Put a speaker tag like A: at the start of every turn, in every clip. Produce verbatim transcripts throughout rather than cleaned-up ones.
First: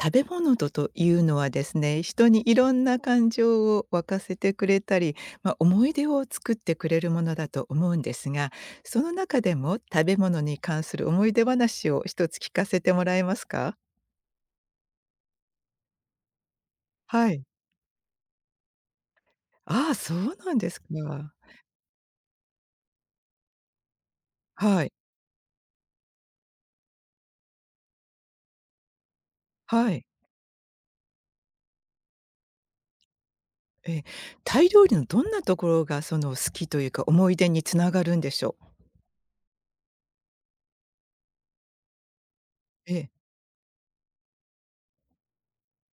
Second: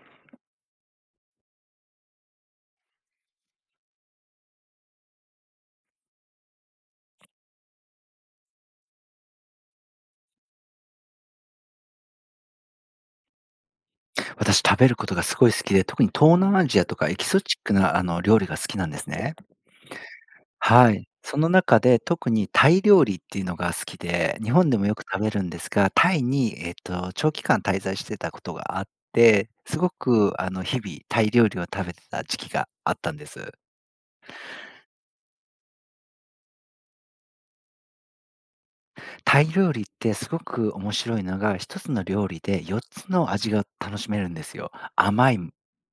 A: 食べ物とというのはですね、人にいろんな感情を沸かせてくれたり、まあ、思い出を作ってくれるものだと思うんですが、その中でも食べ物に関する思い出話を一つ聞かせてもらえますか？
B: 私、食べることがすごい好きで、特に東南アジアとかエキ
A: は
B: ゾ
A: い。
B: チックな、あの、料理が好きなんですね。
A: ああ、そうなんですか。
B: はい。その中で特にタイ料理っていうのが好きで、日本で
A: は
B: も
A: い。
B: よく食べるんですが、タイに、えっと、長期間滞在してたことがあって、す
A: は
B: ご
A: い。
B: く、あの、日々タイ料理を食べてた時期があったんです。
A: ええ。タイ料理のどんなところがその好きというか、思い出につながるんでしょう？
B: タイ料理ってすごく面白いのが、一つの料理で4
A: え
B: つ
A: え、
B: の味が楽しめるんですよ。甘い、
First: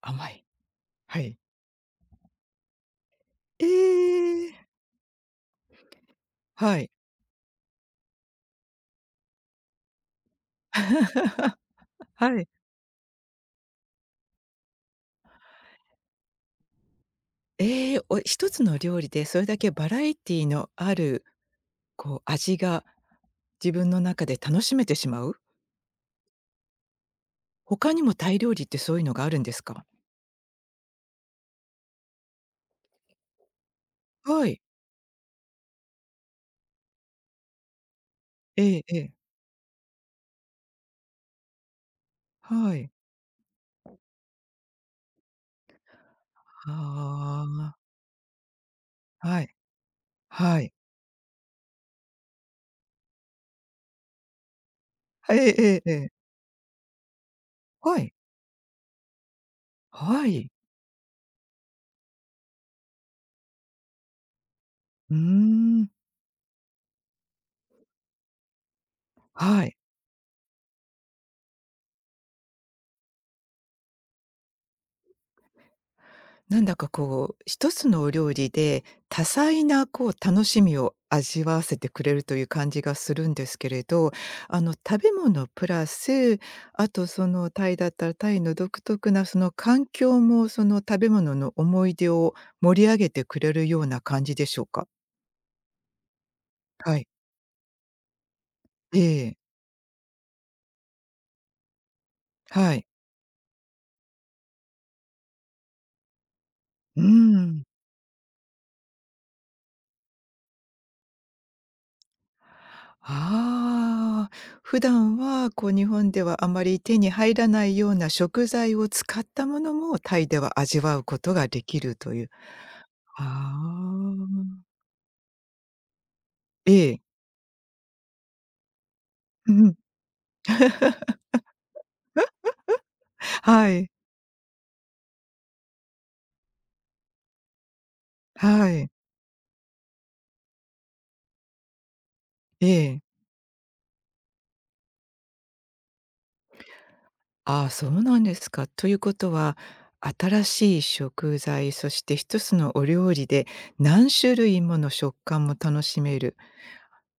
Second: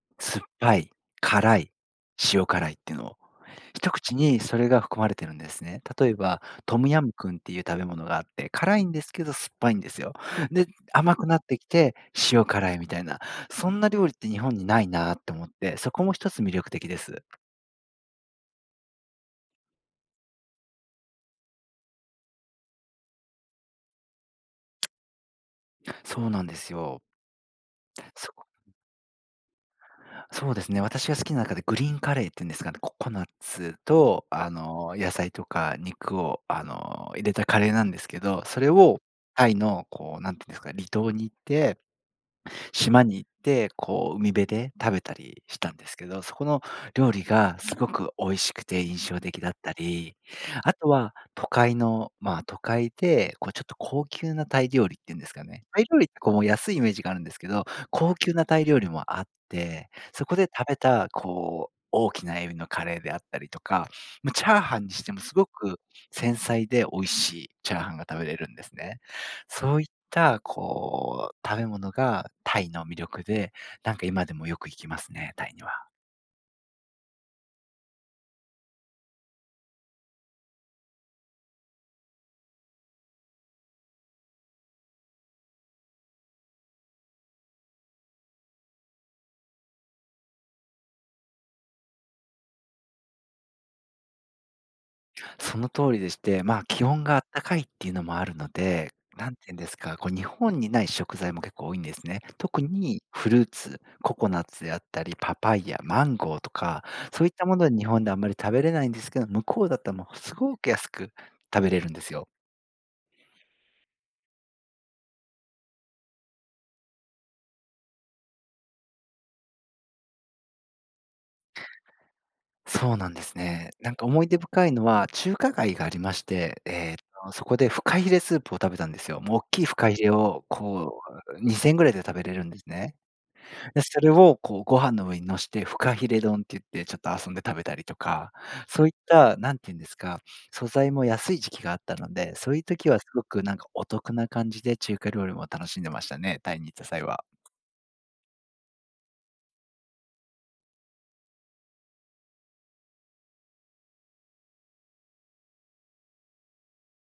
A: 甘
B: 酸
A: い。
B: っぱい、
A: はい。
B: 辛い、塩辛いっていうのを。
A: え
B: 一口にそ
A: え。
B: れが含まれてるんですね。例えば、ト
A: は
B: ム
A: い。
B: ヤムクンっていう食べ物があって、辛いんですけど酸っぱいんですよ。で、甘くなってきて
A: は
B: 塩
A: い。
B: 辛いみたいな、そんな料理って日本にないなって思って、そこも一つ魅力的です。
A: ええ、お一つの料理でそれだけバラエティのある、こう、味が自分の中で楽しめてしまう？
B: そうなんですよ。
A: 他にもタ
B: そ
A: イ
B: こ
A: 料理ってそういうのがあるんですか？
B: そうですね、私が好きな中でグリーンカレーっていうんですかね、ココナッツと、
A: は
B: あ
A: い。
B: の、野菜とか肉を、あの、入れたカレーなんですけど、それ
A: えええ
B: を
A: え。
B: タイのこう、なんていうんですか、離島に行って
A: はい。
B: 島に行って、こう、海辺で食べたりしたんですけど、そこの
A: あ
B: 料理がすごく美味しくて印象
A: あ、は
B: 的だっ
A: い、
B: たり、
A: は
B: あ
A: い。
B: とは都会のまあ、都会で、こう、ちょっと高級なタイ料理っていうんです
A: はい。え
B: か
A: え
B: ね。タ
A: え
B: イ
A: ええ
B: 料理っ
A: え。
B: てこう、安いイメージがあるんですけど、
A: はい。
B: 高級なタイ料理もあって、そ
A: は
B: こで
A: い。
B: 食べた、こう、大きなエビのカレーであったりとか、もうチャーハンにして
A: うー
B: もすごく
A: ん。
B: 繊細で美味しいチャーハンが食べれるんですね。
A: はい。
B: そういった、こう、食べ物がタイの魅力で、なんか今でもよく行きますね、タイには。
A: なんだかこう、一つのお料理で多彩なこう楽しみを味わわせてくれるという感じがするんですけれど、あの食べ物プラス、あとそのタイだったらタイの独特なその環境もその食べ物の思い出を盛り上げてくれるような感じでしょうか？
B: その通りでして、まあ、気
A: は
B: 温
A: い。
B: があったかいっていうのもあるので、
A: え
B: なん
A: え。
B: ていうんですか、こう日本にない食材も結構多いんですね。特
A: はい。
B: にフルーツ、ココナッツであったり、パパイヤ、マンゴーとか、
A: うー
B: そういったも
A: ん。
B: のは日本であんまり食べれないんですけど、向こうだったらもうすごく安く食べれるんですよ。
A: ああ、普段はこう日本ではあまり手に入らないような食材を使ったものもタイでは味わうことができるという。
B: そうなんです
A: あ
B: ね。なんか思い出
A: あ、
B: 深いのは、中華街がありまして、
A: え
B: えっ
A: え。
B: と、そこでフカヒレスープを食べたんですよ。もう大
A: う
B: きい
A: ん、
B: フカヒレをこう、にせんえんぐらいで食べれるんですね。
A: は
B: で、
A: い、
B: それをこうご飯の上に乗して、フカヒレ丼って言ってちょっと遊んで食べたりとか、
A: は
B: そう
A: い。
B: いった、なんていうんですか、素材も安い時期があったので、そういう
A: え
B: 時は
A: え。
B: すごくなんかお得な感じで中華料理も楽しんでましたね、タイに行った際は。
A: ああ、そうなんですか。ということは、新しい食材、そして一つのお料理で何種類もの食感も楽しめる。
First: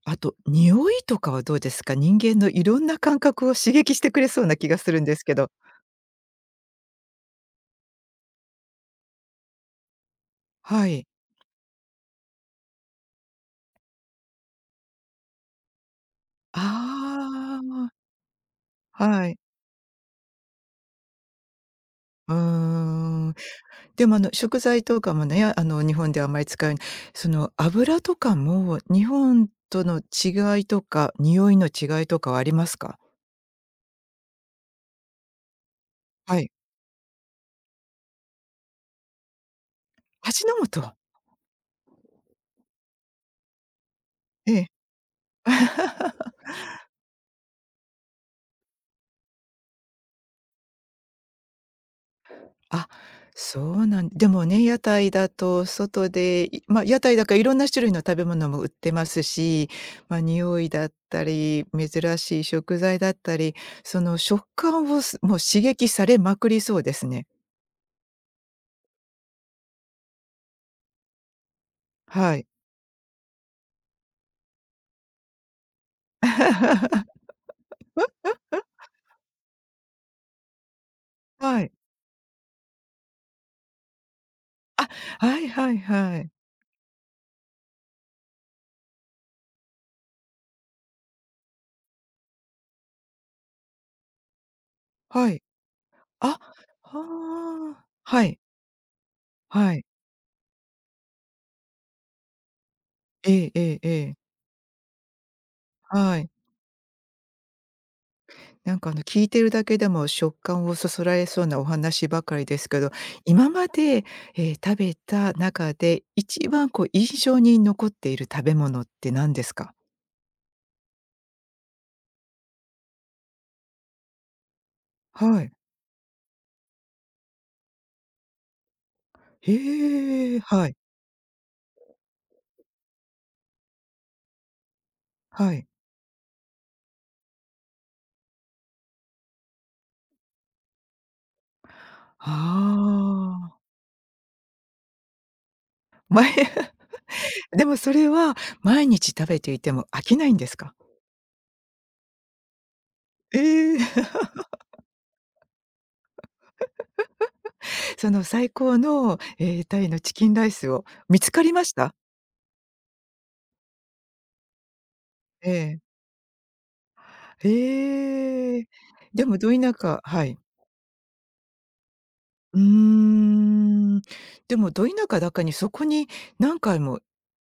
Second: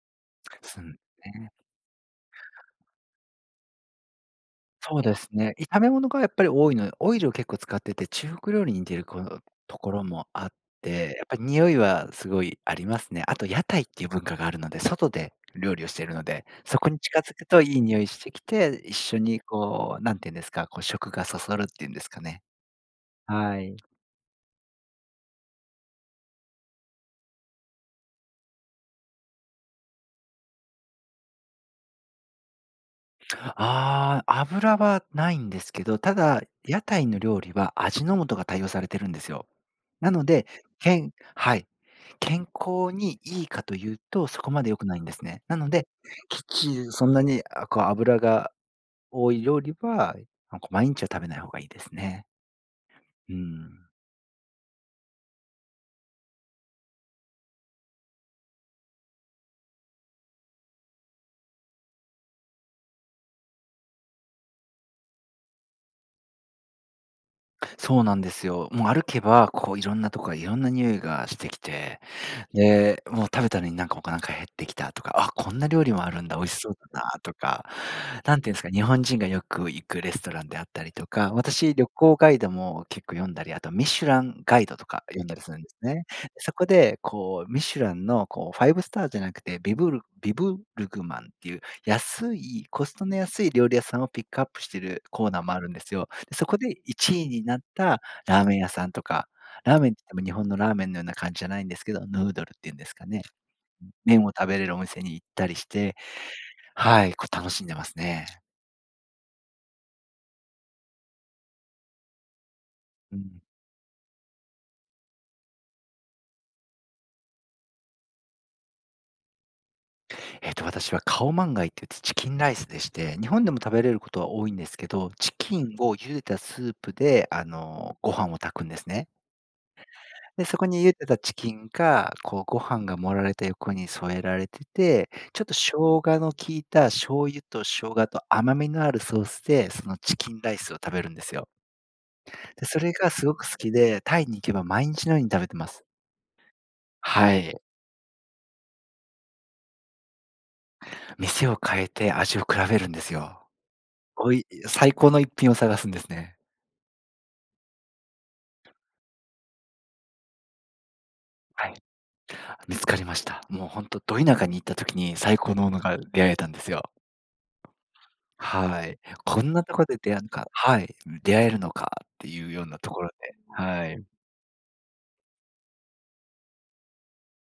A: あと、
B: そうです
A: 匂
B: んね。
A: いとかはどうですか？人間のいろんな感覚を刺激してくれそうな気がす
B: そ
A: る
B: う
A: んで
B: で
A: す
B: す
A: けど。
B: ね。炒め物がやっぱり多いので、オイルを結構使ってて、中国料理に似てるこのところもあっ
A: はい。
B: て、やっぱり匂いはすごいありますね。あと屋台っていう文化があるので、外で料理をしているので、そこに近づく
A: あ
B: といい
A: あ、
B: 匂いしてきて、一緒
A: はい。
B: にこう、なんていうんですか、こう食がそそるっていうんですか
A: うー
B: ね。
A: ん。
B: はい。
A: でも、あの、食材とかもね、あの、日本ではあまり使うその、油とかも、日本との違いとか、匂いの違いとかはありますか？
B: ああ、油はないんですけど、た
A: は
B: だ、
A: い。
B: 屋台の料理は味の素が対応されてるんですよ。なの
A: 味
B: で、
A: の素。
B: けんはい。健康にいいかというと、そこ
A: え
B: ま
A: え。
B: で良くないんですね。なので、きっちりそんなに、あ、こう油が多い料理は、なんか毎日は食べない方がいいですね。
A: あ、
B: う
A: そう
B: ん。
A: なんでもね、屋台だと外で、いま、屋台だからいろんな種類の食べ物も売ってますし、ま、匂いだったり、珍しい食材だったり、その食感をすもう刺激されまくりそうですね。
B: そうなんですよ。もう歩けば、こういろんなとこからいろんな匂いがしてきて
A: はい。
B: で、もう食べたのになんかお腹減ってきたとか、あ、こんな料理もあるんだ、美味しそうだな とか、なんていうんですか、日本人がよく行くレストランであったりとか、
A: はい。
B: 私、旅行ガイドも結構読んだり、あとミシュランガイドと
A: あ、
B: か読んだ
A: は
B: り
A: い
B: するんで
A: は
B: す
A: い
B: ね。
A: はい。
B: そこで、こう、ミシュランのこうファイブスターじゃなくて、ビブルビブルグマンっていう安い、コストの安い料理屋さんをピックアップしてるコ
A: は
B: ーナ
A: い。
B: ーもあるんですよ。で、
A: あ、
B: そこでいちいになっ
A: はあ。
B: た
A: はい。
B: ラーメン屋さんとか
A: は
B: ラー
A: い。
B: メンって言っても日本のラーメンのような感じじゃないんですけど、ヌードルっていうんですかね。
A: ええええええ。
B: 麺を食べれるお店に行ったりして、
A: はい。
B: はい、こう楽しんでますね。
A: なんかあの聞いてるだけでも食感をそそられそうなお話ばかりですけど、
B: うん。
A: 今まで、えー、食べた中で一番こう印象に残っている食べ物って何ですか？
B: えっと、私はカオマンガイって言っうチキンライスでして、日本でも食べれることは多いんですけど、チ
A: はい。
B: キンを茹でたスープで、あの、ご飯を炊くんですね。
A: へえ、
B: で、そこ
A: はい、
B: に茹でたチキンが、こうご飯が盛られた横に添えられてて、ちょっ
A: は
B: と生
A: い。
B: 姜の効いた醤油と生姜と甘みのあるソースで、そのチキンライスを食べるんですよ。で、それがすごく
A: あ
B: 好
A: あ。
B: きで、タイに行けば毎日のように食べてます。
A: ま
B: はい。
A: でもそれは毎日食べていても飽きないんですか？
B: 店を変えて味を比べるんですよ。
A: ええ
B: おい最高の一品を探すんですね。
A: その最高の、えー、タイのチキンライスを見つかりま
B: は
A: し
B: い。
A: た？
B: 見つかりました。もうほんとど田舎に行った時に最
A: え
B: 高のも
A: え。
B: のが出会えたんですよ。
A: へえ。
B: はい。
A: でも
B: こ
A: ど
B: んな
A: 田
B: とこで
A: 舎、
B: 出会
A: は
B: うの
A: い。
B: かはい、出会えるのかっていう
A: うー
B: ようなところで、は
A: ん。
B: い。
A: でもど田舎だかにそこに何回も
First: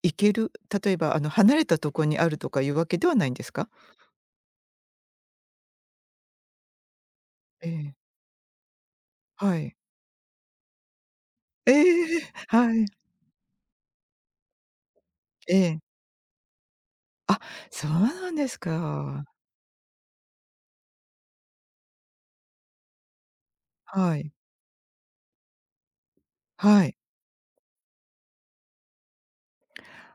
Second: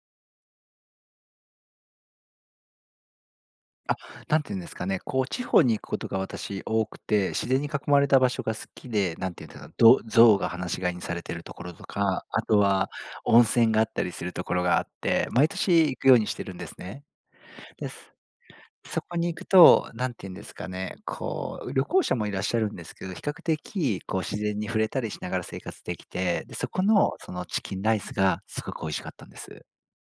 A: 行ける、例えばあの離れたとこにあるとかいうわけではないんですか？
B: あ、なんていうんですかね、こう地方に行くことが私多くて、自然
A: え
B: に囲
A: え、
B: まれた場所が好きで、なんていうん
A: は
B: ですか、
A: い。
B: ど象が放し飼いにされてるとこ
A: え
B: ろとか、
A: え、
B: あと
A: はい、
B: は温泉があったりするところがあって、毎
A: え
B: 年
A: え。
B: 行くようにしてるんですね。
A: あ、そ
B: で
A: う
B: す。
A: なんです
B: そこ
A: か。
B: に行くと、なんていうんですかね、こう、旅行者もいらっしゃるんですけど、比較的
A: は
B: こう
A: い、
B: 自然に触れたりしながら生活できて、で、そこ
A: はい。
B: のそのチキンライスがすごく美味しかったんです。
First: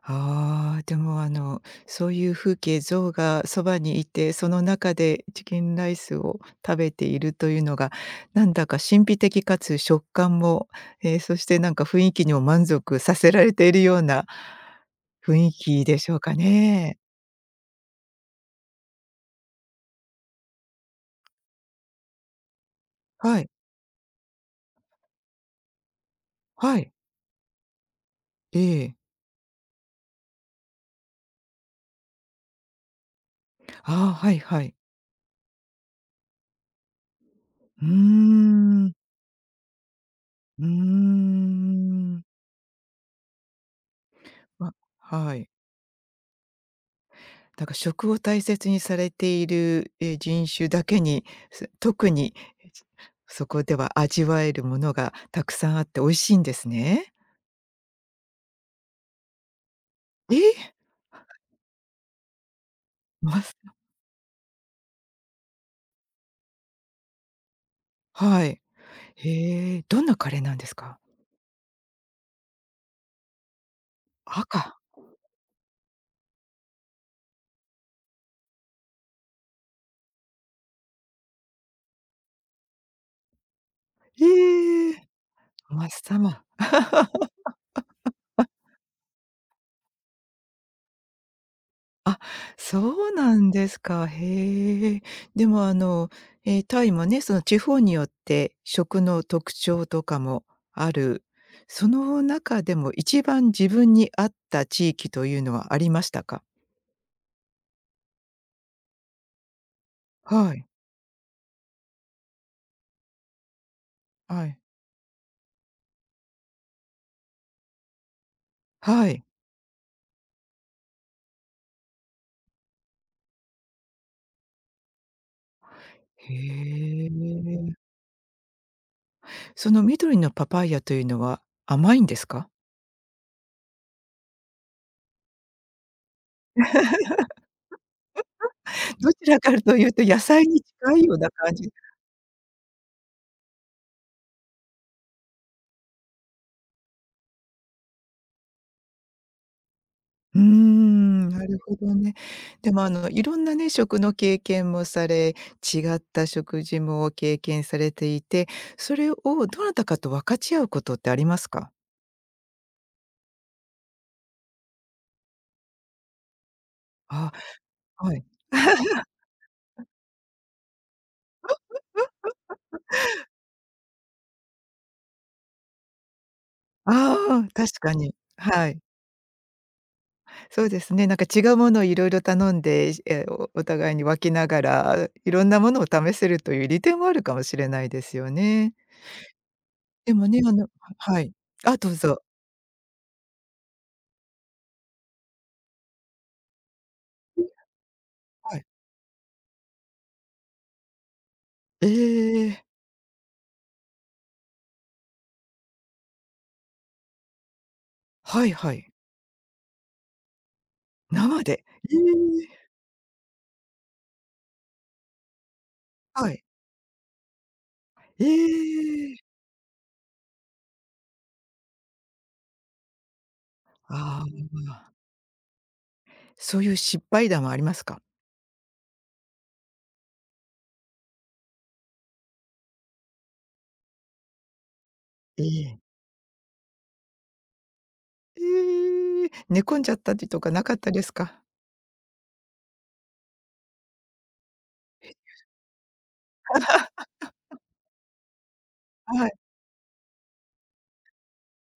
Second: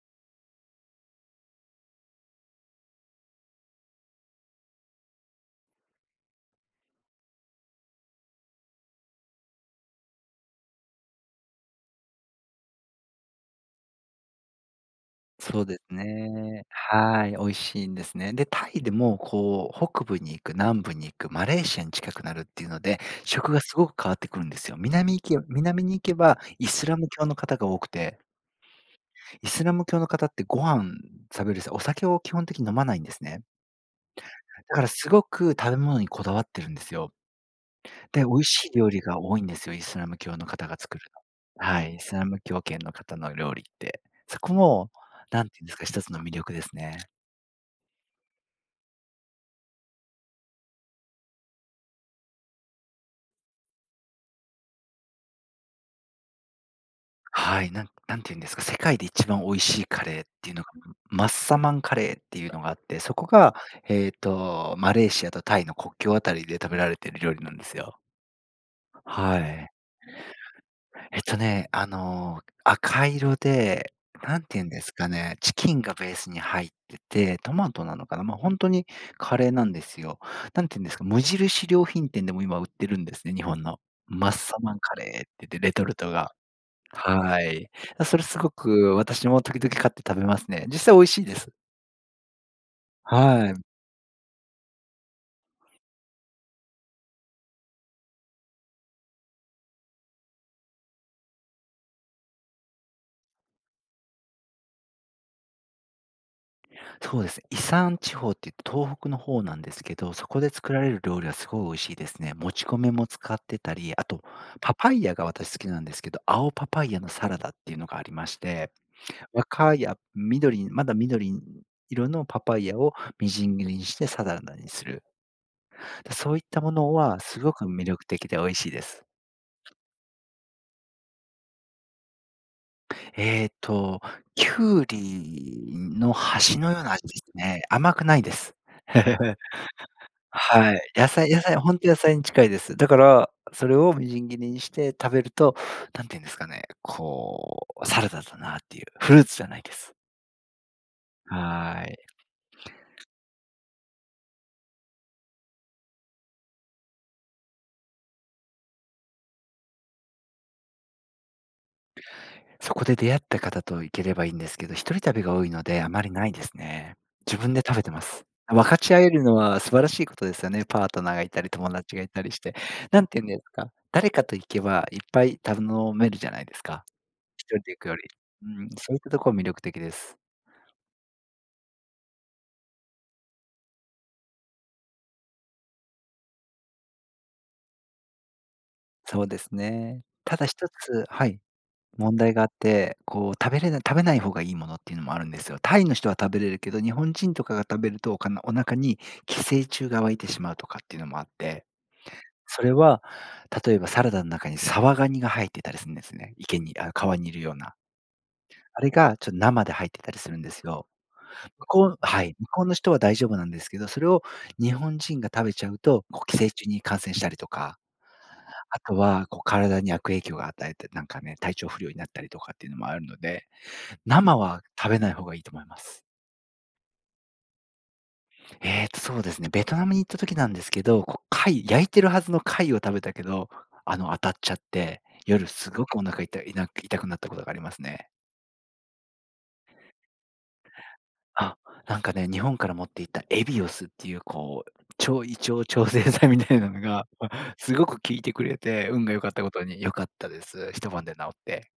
A: ああ、でもあの、そういう風景、象がそばにいて、その中でチキンライスを食べているというのが、なんだか神秘的かつ食感も、えーそしてなんか雰囲気にも満足させられているような雰囲
B: そうで
A: 気
B: す
A: でしょうか
B: ね。
A: ね。
B: はい、美味しいんですね。で、タイでもこう北部に行く、南部に行く、マレーシアに近くなるっていうので、
A: はい、
B: 食がすごく変わってくるんですよ。南行け南に行けばイ
A: は
B: ス
A: い、
B: ラム教の方が多くて、
A: ええ、
B: イスラム教の方ってご飯食べる際、お酒を基本的に飲まないんですね。
A: ああ、はい、はい。
B: だからすごく食べ物にこだわってるんですよ。
A: うー
B: で、美味しい料
A: ん、
B: 理が多いんですよ、イスラム教の
A: うー
B: 方が作るの。はい、イス
A: ん、
B: ラム教圏の方の料理って。そこ
A: ま、
B: も、
A: は
B: 何
A: い。
B: て言うんですか、一つの魅力ですね。
A: だか、食を大切にされている、え、人種だけに、す特に、え、そそこでは味わえるものがたくさんあって美味しいんですね。
B: はい、なんなんていうんですか、世界で一番美味しいカレーっ
A: え
B: ていうのが、
A: え！
B: マッサマンカレーっていうのがあって、そこ
A: ま
B: が、
A: す。
B: えっと、マレーシアとタイの国境あたりで食べられてる料理なんですよ。
A: はい。
B: はい。
A: へえ、どんなカレーなんですか？
B: えっとね、あの、赤色で、なんていうん
A: 赤。
B: ですかね、チキンがベースに入ってて、トマトなのかな、ま、あ本当にカレーなんですよ。なんていうんですか、無印良品店でも今売ってるんですね、日本の。マッサマン
A: ええ！
B: カレーって言って、レ
A: マ
B: ト
A: ッ
B: ルト
A: サ
B: が。
A: マ。
B: はい。それすごく私も時々買って食べますね。実際美味しいです。
A: あ、そうな
B: は
A: ん
B: い。
A: ですか。へえ。でも、あの、えータイもね、その地方によって食の特徴とかもある。その中でも一番自分に合った地域というのはありましたか？
B: そうですね。伊山地方って言って東北の方なんですけど、そこで
A: はい、
B: 作られる料理はすごい美味しいですね。もち米も使ってたり、あと
A: はい、
B: パパイヤが私好きなんですけど、青パパイヤのサラダっていうのがありまして、
A: はい。
B: 若いあ緑まだ緑色のパパイヤをみじん切りにしてサラダにする。そういったもの
A: へ
B: はすごく
A: え。
B: 魅力的で美味しいです。
A: その緑のパパイヤというのは甘いんですか？
B: ええと、きゅうりの端のような味ですね。甘くないです。
A: どちら かというと野菜に
B: はい。
A: 近い
B: 野
A: ような
B: 菜野
A: 感
B: 菜
A: じ。
B: 本当野菜に近いです。だから、それをみじん切りにして食べると、何て言うんですかね、こう、サラダだなっていう、フルーツじゃないです。
A: うーん、なるほ
B: はー
A: ど
B: い。
A: ね。でもあの、いろんなね、食の経験もされ、違った食事も経験されていて、それをどなたかと分かち合うことってありますか？
B: そこで出会った方と行ければいいんですけど、一人旅が多いので、あまりないですね。
A: あ、
B: 自分で食べてま
A: は
B: す。
A: い。
B: 分かち合 えるのは素晴らしいことですよね。パートナーがいたり、友達がいたりして。なんて言うんですか、誰かと行けばいっぱい頼めるじゃないですか。
A: あ
B: 一
A: あ、
B: 人で
A: 確
B: 行く
A: か
B: より。
A: に。
B: う
A: は
B: ん、
A: い。
B: そういったとこは魅力的です。
A: そうですね、なんか違うものをいろいろ頼んで、え、おお互いに分けながら、いろんなものを試せるという利点もあるかもしれないですよね。
B: そうですね。
A: でも
B: た
A: ね、
B: だ
A: あの
B: 一つ、
A: は
B: は
A: い。
B: い、
A: あ、どう
B: 問
A: ぞ。
B: 題があって、こう食べれない食べない方がいいものっていうのもあるんですよ。タイの人は食べれるけど、日本人とかが食べると、おかなお
A: はい。
B: 腹に寄生虫が湧いてしまうとかっていうのもあって。
A: え
B: そ
A: え。
B: れは、例えばサラダの中にサワガニが入ってたりするんですね。池に、あ、川にいるような。
A: はいは
B: あれ
A: い。
B: がちょっと生で入ってたりするんですよ。
A: 生で。
B: 向こ
A: え
B: うはい、向こう
A: え、
B: の人は大丈夫なんですけど、それを日本人が食べちゃうと、こ
A: は
B: う寄
A: い。
B: 生虫に感染したりとか、
A: え
B: あと
A: え。
B: はこう体に悪影響が与えて、なんかね、体調不良になったりとかっていうのもあるので、
A: あ
B: 生は
A: あ、
B: 食べない方がいいと思います。
A: そういう失敗談はありますか？
B: ええと、そうですね、ベトナムに行った時なんですけど、こう貝焼いてるはずの貝を食べたけど、あの、当たっちゃって、
A: え
B: 夜す
A: え。
B: ごくお腹痛いな痛くなったことがありますね。
A: ええ、寝込んじゃったりとかなかったですか？
B: あ、なんかね、日本から持っていったエビオスっていうこう、超胃腸調整剤みたいなのが、すごく効いてくれて、運が良
A: は
B: か
A: い。
B: ったことに良かったです。一晩で治って。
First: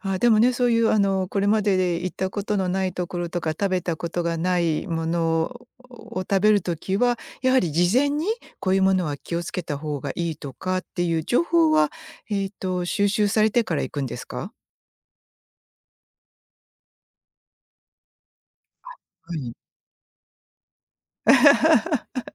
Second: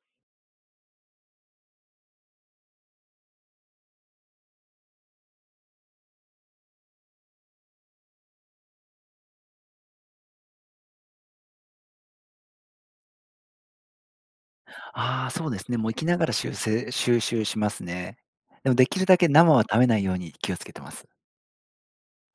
A: あ、でもね、そういうあの、これまでで行ったことのないところとか、食べたことがないものを食べる時は、やはり事前にこういうものは気をつけた方がいいとかっていう情報は、えっと、収集されてから行くんですか？
B: ああ、そうですね、もう生きながら修正収集しますね。でもできるだけ
A: は
B: 生
A: い。
B: は食べないように気をつけてます。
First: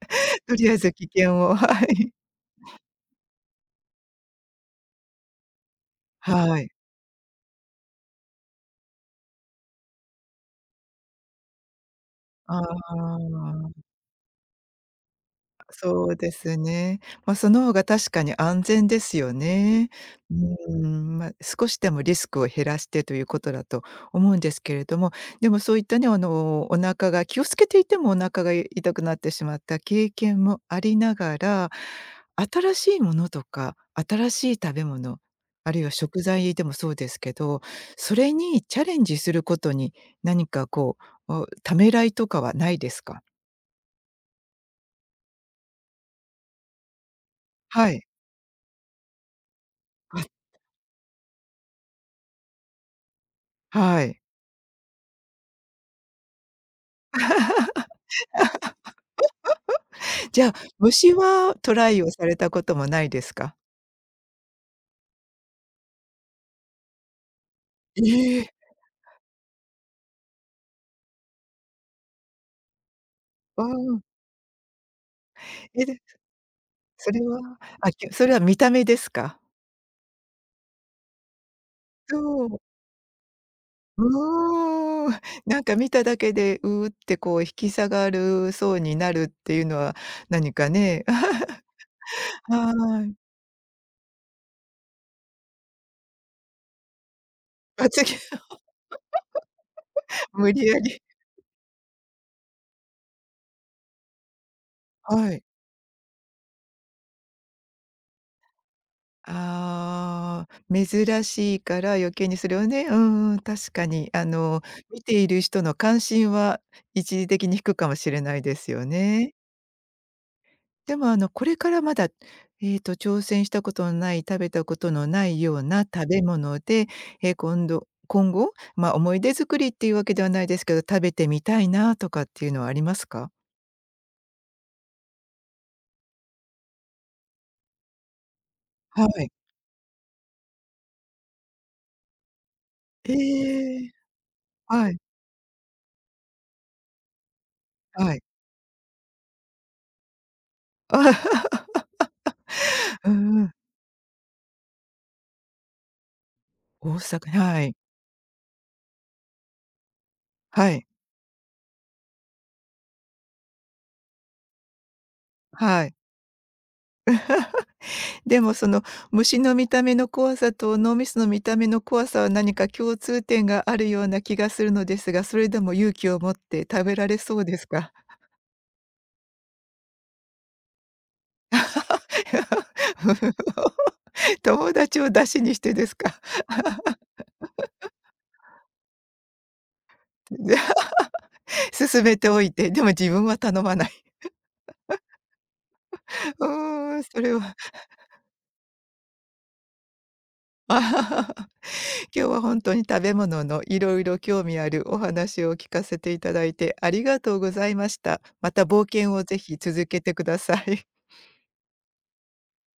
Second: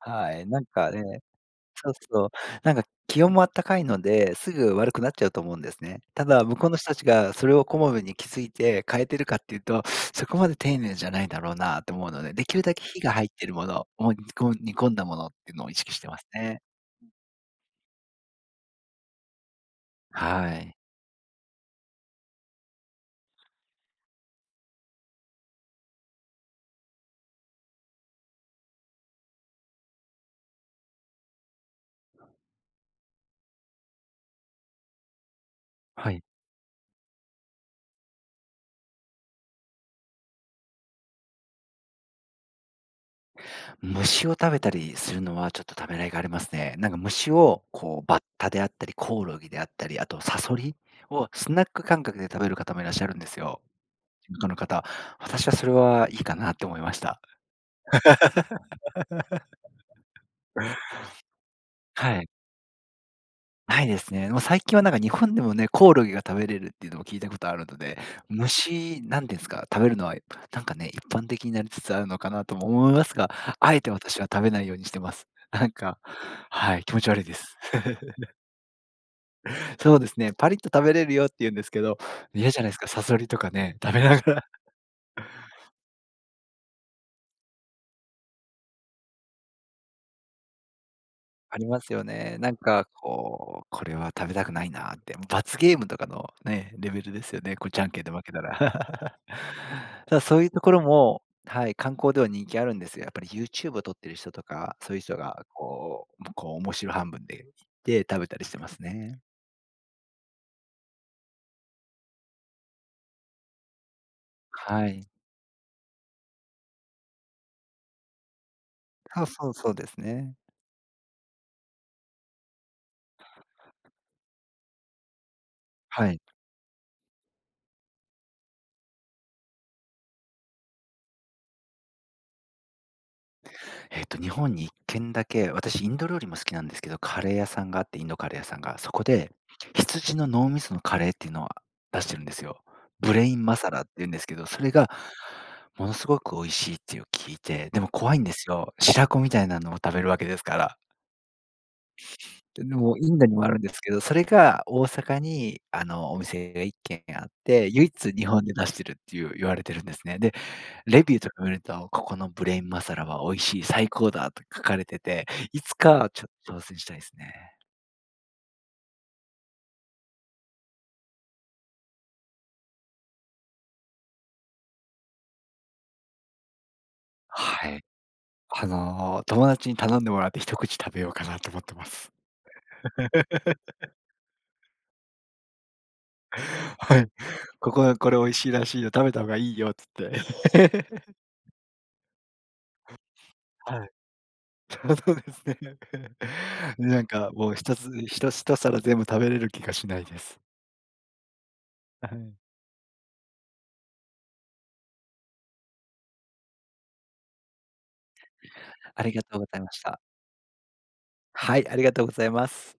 B: は い、
A: と
B: なん
A: りあえ
B: か
A: ず危
B: ね、
A: 険を、は
B: そう
A: い。
B: そう。なんか気温もあったかいので、すぐ悪くなっちゃうと思うんですね。ただ、向
A: は
B: こ
A: い。
B: うの人たちがそれをこまめに気づいて変えてるかっていうと、そこまで丁寧じゃないだろうなと思うので、でき
A: あ
B: るだけ火が
A: あ、
B: 入ってるもの、もう煮こ煮込んだものっていうのを意識し
A: そ
B: て
A: う
B: ます
A: です
B: ね。
A: ね。まあ、その方が確かに安全ですよね。う
B: は
A: ー
B: い。
A: ん、まあ、少しでもリスクを減らしてということだと思うんですけれども、でもそういったね、あの、お腹が気をつけていてもお腹が痛くなってしまった経験もありながら、新しいものとか、新しい食べ物、あるいは
B: は
A: 食
B: い。
A: 材でもそうですけど、それにチャレンジすることに、何かこう、おためらいとかはないですか？
B: 虫を食べたりするのはちょっとためらいがありますね。なんか虫を
A: は
B: こ
A: い。
B: うバッタであったり、コオロギであったり、あと
A: あ、
B: サソリをスナック感覚で食べる方もいらっしゃるんですよ。
A: はい。
B: 地元の方。私はそれはいいかなって思いました。
A: じゃあ、虫はトライを
B: は
A: さ
B: い。
A: れたこともないですか？
B: ないですね。もう最近はなんか日本でもね、コオロギが食べれるっていうのも聞いたことあるので、
A: ええ、
B: 虫、なんていうんですか、食べるのはなんかね、一般的になりつつあるのかなとも思いますが、
A: あ
B: あえて
A: あ、
B: 私は食べないようにしてます。なん
A: え、
B: か、
A: で、
B: はい、気持ち
A: それ
B: 悪いで
A: は
B: す。
A: あ、きゅそれは見た目ですか？
B: そうですね、パリッと食べれるよって言うんですけど、
A: そ
B: 嫌じ
A: う。
B: ゃないですか、サソリとかね、食べながら
A: うーん。なんか見ただけで、うってこう引き下がるそうになるっていうのは、何かね。
B: あ りますよね。なんか
A: はい。
B: こう、これは食べたくないなって、罰ゲームとかのね、レベルですよね、こうじゃ
A: あ、
B: んけ
A: つ
B: んで
A: ぎ
B: 負けたら。ただそういう
A: 無
B: と
A: 理
B: こ
A: や
B: ろ
A: り、
B: も、はい、観光では人気あるんですよ。やっぱり ユーチューブ を撮ってる人とか、そういう人
A: はい。
B: がこう、こう面白半分で行って食べたりしてますね。
A: ああ、珍しいから余計にそれをね、うんうん、確かに、あの、
B: は
A: 見
B: い。
A: ている人の関心は一時的に低くかもしれないですよ
B: そう
A: ね。
B: そうそうですね。
A: でも、あの、これからまだ、えっと、挑戦したことのない、食べたことのないような食
B: はい。
A: べ物で、え、今度今後、ま、思い出作りっていうわけではないですけど、食べてみたいなとかっていうのはありますか？
B: えっと、日本にいっ軒だけ、私インド料理も好きなんですけど、カレー屋さんがあって、インドカレー屋さんが、そこ
A: はい。
B: で、羊の脳みそのカレーっていうのを出してるんですよ。
A: え
B: ブレインマサラっ
A: え、
B: て言うんですけど、それが
A: はい、
B: ものすごく美味しいっていう聞いて、でも
A: は
B: 怖い
A: い。
B: んですよ。白子みたいなのを食べるわけですから。でも
A: う
B: インドに
A: んう
B: もあ
A: ん。
B: るんですけど、それが大阪にあの、お店がいっ
A: 大
B: 軒あ
A: 阪、
B: っ
A: は
B: て、
A: い、
B: 唯一日本で出してるっていう言われてるんですね。で
A: はい、
B: レビューとか見ると、ここのブレインマサラは美味しい、最高だと書かれてて、いつ
A: はい。
B: かちょ挑戦したいですね。
A: でもその虫の見た目の怖さと脳みその見た目の怖さは何か共通点があるような気がするのですが、それでも勇気を持って食べられそうです
B: はい。
A: か？
B: あの、友達に頼んでもらって一口食べようかなと思ってます。
A: 友達を出しにしてですか？
B: はい。ここはこれ美味しいらしいよ、食べた方がいいよっつって。
A: 進 勧めておいて、でも自分は頼 ま
B: は
A: な
B: い。
A: い。
B: そうですね。
A: う ーん、
B: なん
A: そ
B: か
A: れ
B: もう
A: は
B: 一つ一と皿全部食べれる気がしないです。は
A: 今日
B: い。
A: は本当に食べ物のいろいろ興味あるお話を聞かせていただいてありがとうございました。また冒
B: あ
A: 険
B: りが
A: をぜ
B: とうご
A: ひ
B: ざいまし
A: 続け
B: た。
A: てください。
B: はい、ありがとうございます。